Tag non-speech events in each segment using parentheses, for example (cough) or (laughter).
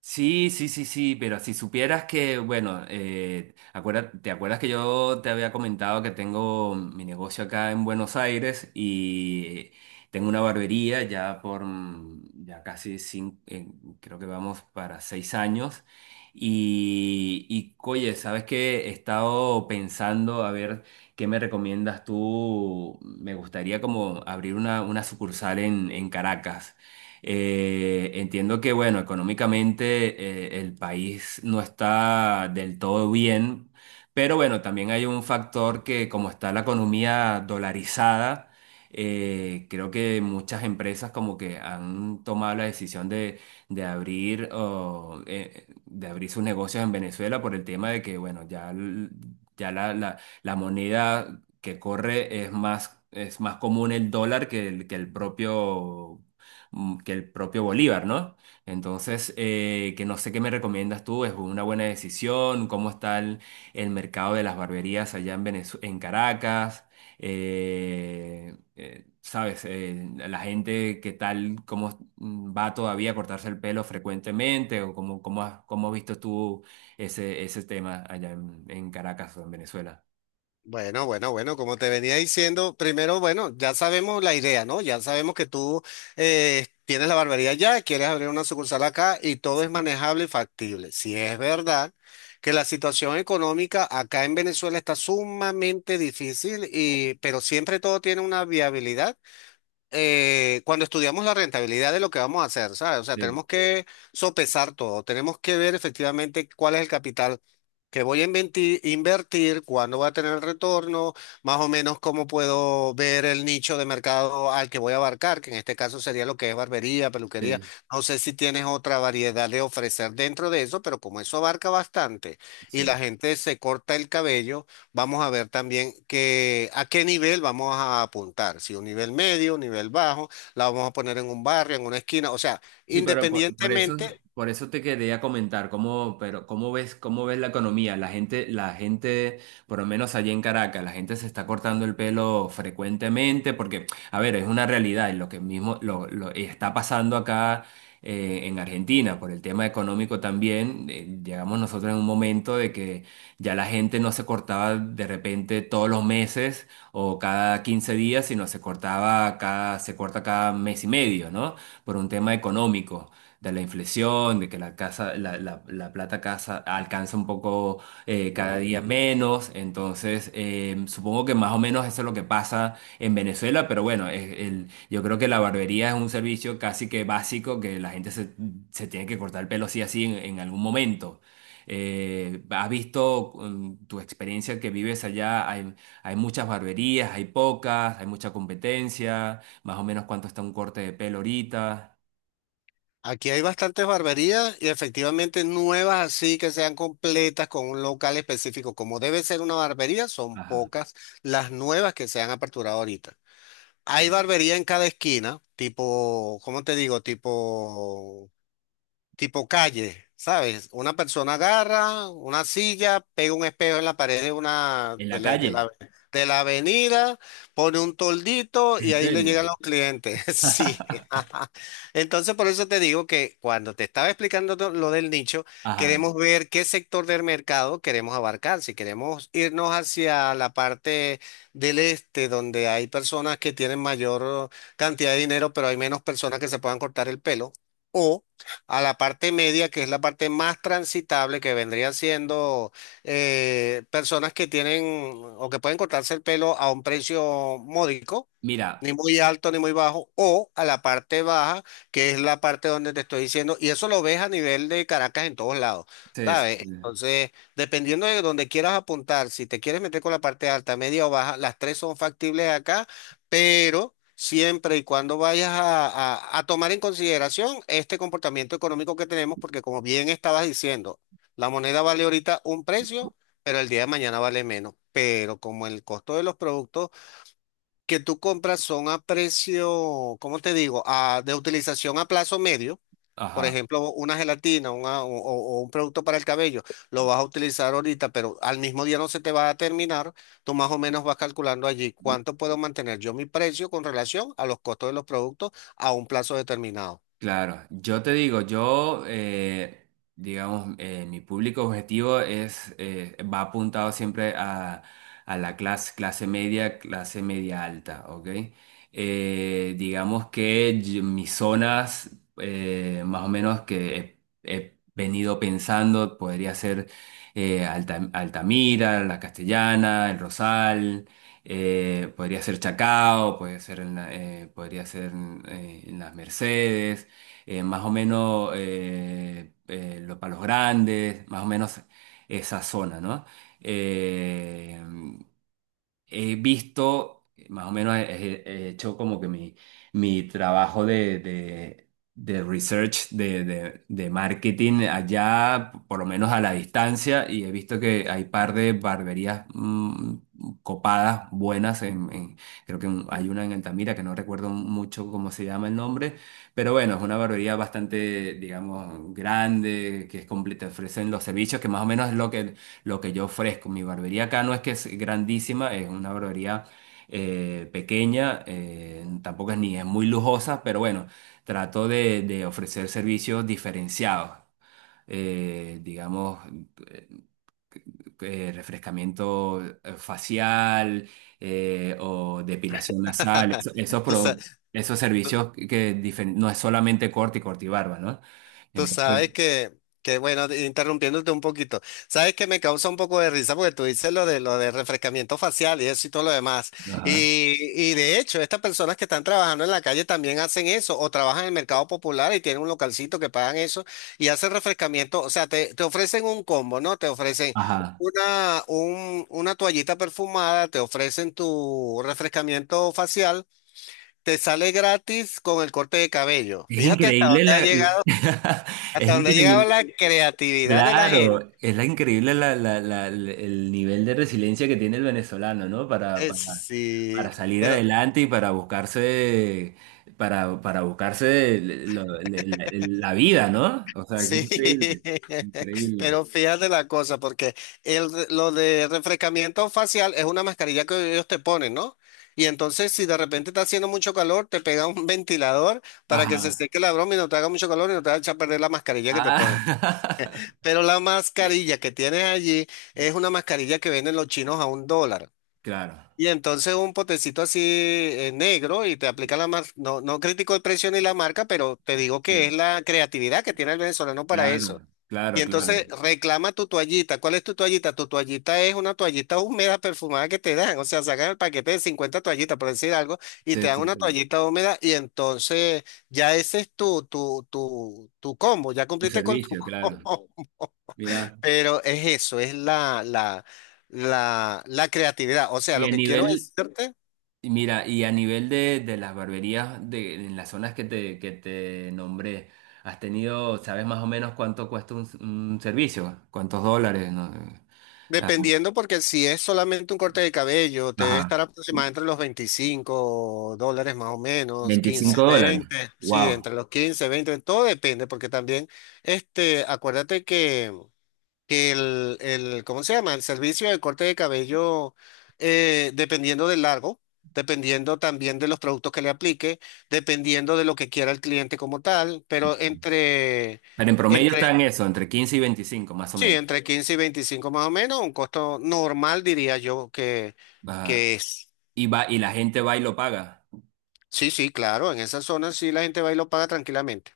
Sí, sí, sí, sí, pero si supieras que, bueno, ¿te acuerdas que yo te había comentado que tengo mi negocio acá en Buenos Aires y tengo una barbería ya por, ya casi 5, creo que vamos para 6 años. Y oye, ¿sabes qué? He estado pensando a ver qué me recomiendas tú, me gustaría como abrir una sucursal en Caracas. Entiendo que, bueno, económicamente el país no está del todo bien, pero bueno, también hay un factor que como está la economía dolarizada. Creo que muchas empresas como que han tomado la decisión de abrir o, de abrir sus negocios en Venezuela por el tema de que, bueno, ya, ya la moneda que corre es más común el dólar que el propio que el propio Bolívar, ¿no? Entonces, que no sé qué me recomiendas tú, es una buena decisión, cómo está el mercado de las barberías allá en en Caracas. ¿Sabes? La gente, ¿qué tal, cómo va todavía a cortarse el pelo frecuentemente o cómo, cómo has visto tú ese, ese tema en Caracas o en Venezuela? Bueno, bueno, bueno, como te venía diciendo, primero, bueno, ya sabemos la idea, ¿no? Ya sabemos que tú tienes la barbería ya, quieres abrir una sucursal acá y todo es manejable y factible. Si es verdad que la situación económica acá en Venezuela está sumamente difícil y, pero siempre todo tiene una viabilidad. Eh, cuando estudiamos la rentabilidad de lo que vamos a hacer, ¿sabes? O sea, Sí, tenemos que sopesar todo, tenemos que ver efectivamente cuál es el capital que voy a invertir, cuándo va a tener el retorno, más o menos cómo puedo ver el nicho de mercado al que voy a abarcar, que en este caso sería lo que es barbería, peluquería. sí, No sé si tienes otra variedad de ofrecer dentro de eso, pero como eso abarca bastante y sí. la gente se corta el cabello, vamos a ver también que, a qué nivel vamos a apuntar, si un nivel medio, un nivel bajo, la vamos a poner en un barrio, en una esquina, o sea, sí, Sí, pero independientemente. por eso te quería comentar, cómo, pero cómo ves la economía, la gente, por lo menos allí en Caracas, la gente se está cortando el pelo frecuentemente, porque, a ver, es una realidad, y lo que mismo lo está pasando acá en Argentina, por el tema económico también. Llegamos nosotros en un momento de que ya la gente no se cortaba de repente todos los meses o cada 15 días, sino se cortaba cada, se corta cada mes y medio, ¿no? Por un tema económico, de la inflexión, de que la casa, la, la plata casa alcanza un poco cada día menos. Entonces, supongo que más o menos eso es lo que pasa en Venezuela, pero bueno, yo creo que la barbería es un servicio casi que básico que la gente se, se tiene que cortar el pelo sí así en algún momento. ¿Has visto tu experiencia que vives allá? ¿Hay, hay muchas barberías, hay pocas, hay mucha competencia? Más o menos cuánto está un corte de pelo ahorita. Aquí hay bastantes barberías y efectivamente nuevas así que sean completas con un local específico, como debe ser una barbería, son Ajá. pocas las nuevas que se han aperturado ahorita. Hay Ajá. barbería en cada esquina, tipo, ¿cómo te digo? Tipo calle, ¿sabes? Una persona agarra una silla, pega un espejo en la pared de una ¿En la calle? de la avenida, pone un toldito y ¿En ahí le serio? llegan los clientes. (laughs) Sí. (laughs) (laughs) Entonces, por eso te digo que cuando te estaba explicando lo del nicho, Ajá. queremos ver qué sector del mercado queremos abarcar. Si queremos irnos hacia la parte del este, donde hay personas que tienen mayor cantidad de dinero, pero hay menos personas que se puedan cortar el pelo. O a la parte media, que es la parte más transitable, que vendrían siendo personas que tienen o que pueden cortarse el pelo a un precio módico, Mira. ni muy alto ni muy bajo, o a la parte baja, que es la parte donde te estoy diciendo, y eso lo ves a nivel de Caracas en todos lados, Sí, sí, ¿sabes? sí. Entonces, dependiendo de donde quieras apuntar, si te quieres meter con la parte alta, media o baja, las tres son factibles acá, pero... siempre y cuando vayas a, a tomar en consideración este comportamiento económico que tenemos, porque como bien estabas diciendo, la moneda vale ahorita un precio, pero el día de mañana vale menos. Pero como el costo de los productos que tú compras son a precio, ¿cómo te digo? A, de utilización a plazo medio. Por Ajá. ejemplo, una gelatina o, o un producto para el cabello, lo vas a utilizar ahorita, pero al mismo día no se te va a terminar. Tú más o menos vas calculando allí cuánto puedo mantener yo mi precio con relación a los costos de los productos a un plazo determinado. Claro, yo te digo, yo, digamos, mi público objetivo es, va apuntado siempre a la clase, clase media alta, ¿ok? Digamos que mis zonas, más o menos que he, he venido pensando, podría ser Altamira, La Castellana, El Rosal. Podría ser Chacao, puede ser en podría ser en Las Mercedes, más o menos para Los Grandes, más o menos esa zona, ¿no? Eh, He visto, más o menos he, he hecho como que mi trabajo de research, de marketing allá, por lo menos a la distancia, y he visto que hay par de barberías copadas, buenas, creo que hay una en Altamira que no recuerdo mucho cómo se llama el nombre, pero bueno, es una barbería bastante, digamos, grande, que es completa, ofrecen los servicios, que más o menos es lo que yo ofrezco. Mi barbería acá no es que es grandísima, es una barbería pequeña, tampoco es ni es muy lujosa, pero bueno, trato de ofrecer servicios diferenciados, digamos, eh, refrescamiento facial o depilación nasal, (laughs) esos, tú sabes, esos servicios que no es solamente corte y corte y barba, ¿no? tú Entonces, sabes que bueno, interrumpiéndote un poquito, sabes que me causa un poco de risa porque tú dices lo de refrescamiento facial y eso y todo lo demás. ajá, Y de hecho, estas personas que están trabajando en la calle también hacen eso, o trabajan en el mercado popular y tienen un localcito que pagan eso y hacen refrescamiento. O sea, te ofrecen un combo, ¿no? Te ofrecen ajá. una, una toallita perfumada, te ofrecen tu refrescamiento facial, te sale gratis con el corte de cabello. Es Fíjate hasta increíble dónde ha la... llegado. (laughs) es Hasta donde llegaba increíble, la creatividad de la gente. claro, es la increíble la, el nivel de resiliencia que tiene el venezolano, ¿no? Sí, Para salir pero adelante y para buscarse la, la vida, ¿no? O sea, que sí, increíble, (laughs) increíble. pero fíjate la cosa, porque el, lo de refrescamiento facial es una mascarilla que ellos te ponen, ¿no? Y entonces, si de repente está haciendo mucho calor, te pega un (laughs) ventilador para que se Ajá. seque la broma y no te haga mucho calor y no te vaya a echar a perder la mascarilla que te ponen. Ah, Pero la mascarilla que tienes allí es una mascarilla que venden los chinos a $1. (laughs) claro, Y entonces un potecito así negro y te aplica la marca. No, no critico el precio ni la marca, pero te digo que es sí, la creatividad que tiene el venezolano para eso. claro, Y claro, claro. entonces reclama tu toallita. ¿Cuál es tu toallita? Tu toallita es una toallita húmeda perfumada que te dan. O sea, sacan el paquete de 50 toallitas, por decir algo, y te Sí, dan sí, una sí. toallita húmeda y entonces ya ese es tu combo. Ya Tu cumpliste con tu servicio, (laughs) claro. combo. Mira. Pero es eso, es la creatividad. O sea, Y lo a que quiero nivel, decirte. Y mira, y a nivel de las barberías de, en las zonas que te nombré, ¿has tenido, sabes más o menos cuánto cuesta un servicio? ¿Cuántos dólares? No sé. Ah, Dependiendo, porque si es solamente un corte de cabello, te debe estar ajá, aproximadamente entre los $25 más o menos, 15 $25. 20 sí, Wow. entre los 15, 20 todo depende, porque también, este, acuérdate que el, ¿cómo se llama? El servicio de corte de cabello, dependiendo del largo, dependiendo también de los productos que le aplique, dependiendo de lo que quiera el cliente como tal, pero entre... Pero en promedio está en eso, entre 15 y 25 más o Sí, menos. entre 15 y 25 más o menos, un costo normal diría yo Ajá. que es. Y va, y la gente va y lo paga. Sí, sí, claro, en esa zona sí la gente va y lo paga tranquilamente.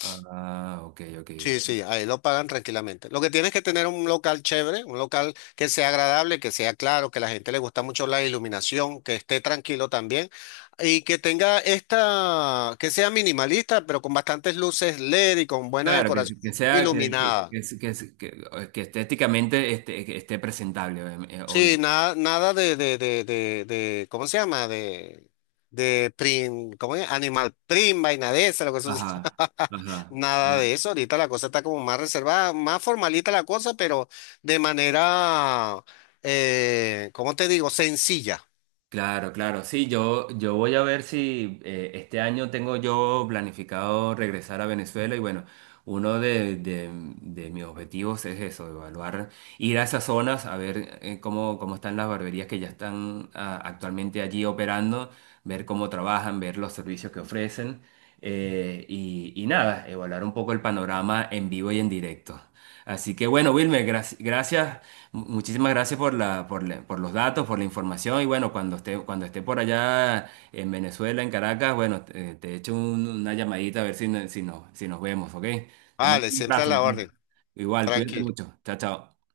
Ah, ok, ok. Sí, sí, ahí lo pagan tranquilamente. Lo que tienes que tener un local chévere, un local que sea agradable, que sea claro, que a la gente le gusta mucho la iluminación, que esté tranquilo también y que tenga esta, que sea minimalista, pero con bastantes luces LED y con buena Claro, decoración que sea, iluminada. Que, que estéticamente esté, que esté presentable, obvio. Sí, nada, nada ¿cómo se llama? De prim, ¿cómo es? Animal prim, vaina de esa, lo que Ajá, (laughs) ajá. nada de eso. Ahorita la cosa está como más reservada, más formalita la cosa, pero de manera, ¿cómo te digo? Sencilla. Claro, claro. Sí, yo voy a ver si este año tengo yo planificado regresar a Venezuela y bueno, uno de, de mis objetivos es eso, evaluar, ir a esas zonas, a ver cómo, cómo están las barberías que ya están ah, actualmente allí operando, ver cómo trabajan, ver los servicios que ofrecen, y nada, evaluar un poco el panorama en vivo y en directo. Así que bueno, Wilmer, gracias. Muchísimas gracias por la, por los datos, por la información y bueno, cuando esté por allá en Venezuela, en Caracas, bueno, te echo una llamadita a ver si, si, si nos vemos, ¿ok? Te mando Vale, un siempre a abrazo, la papá. orden. Igual, cuídate Tranquilo. mucho. Chao, chao.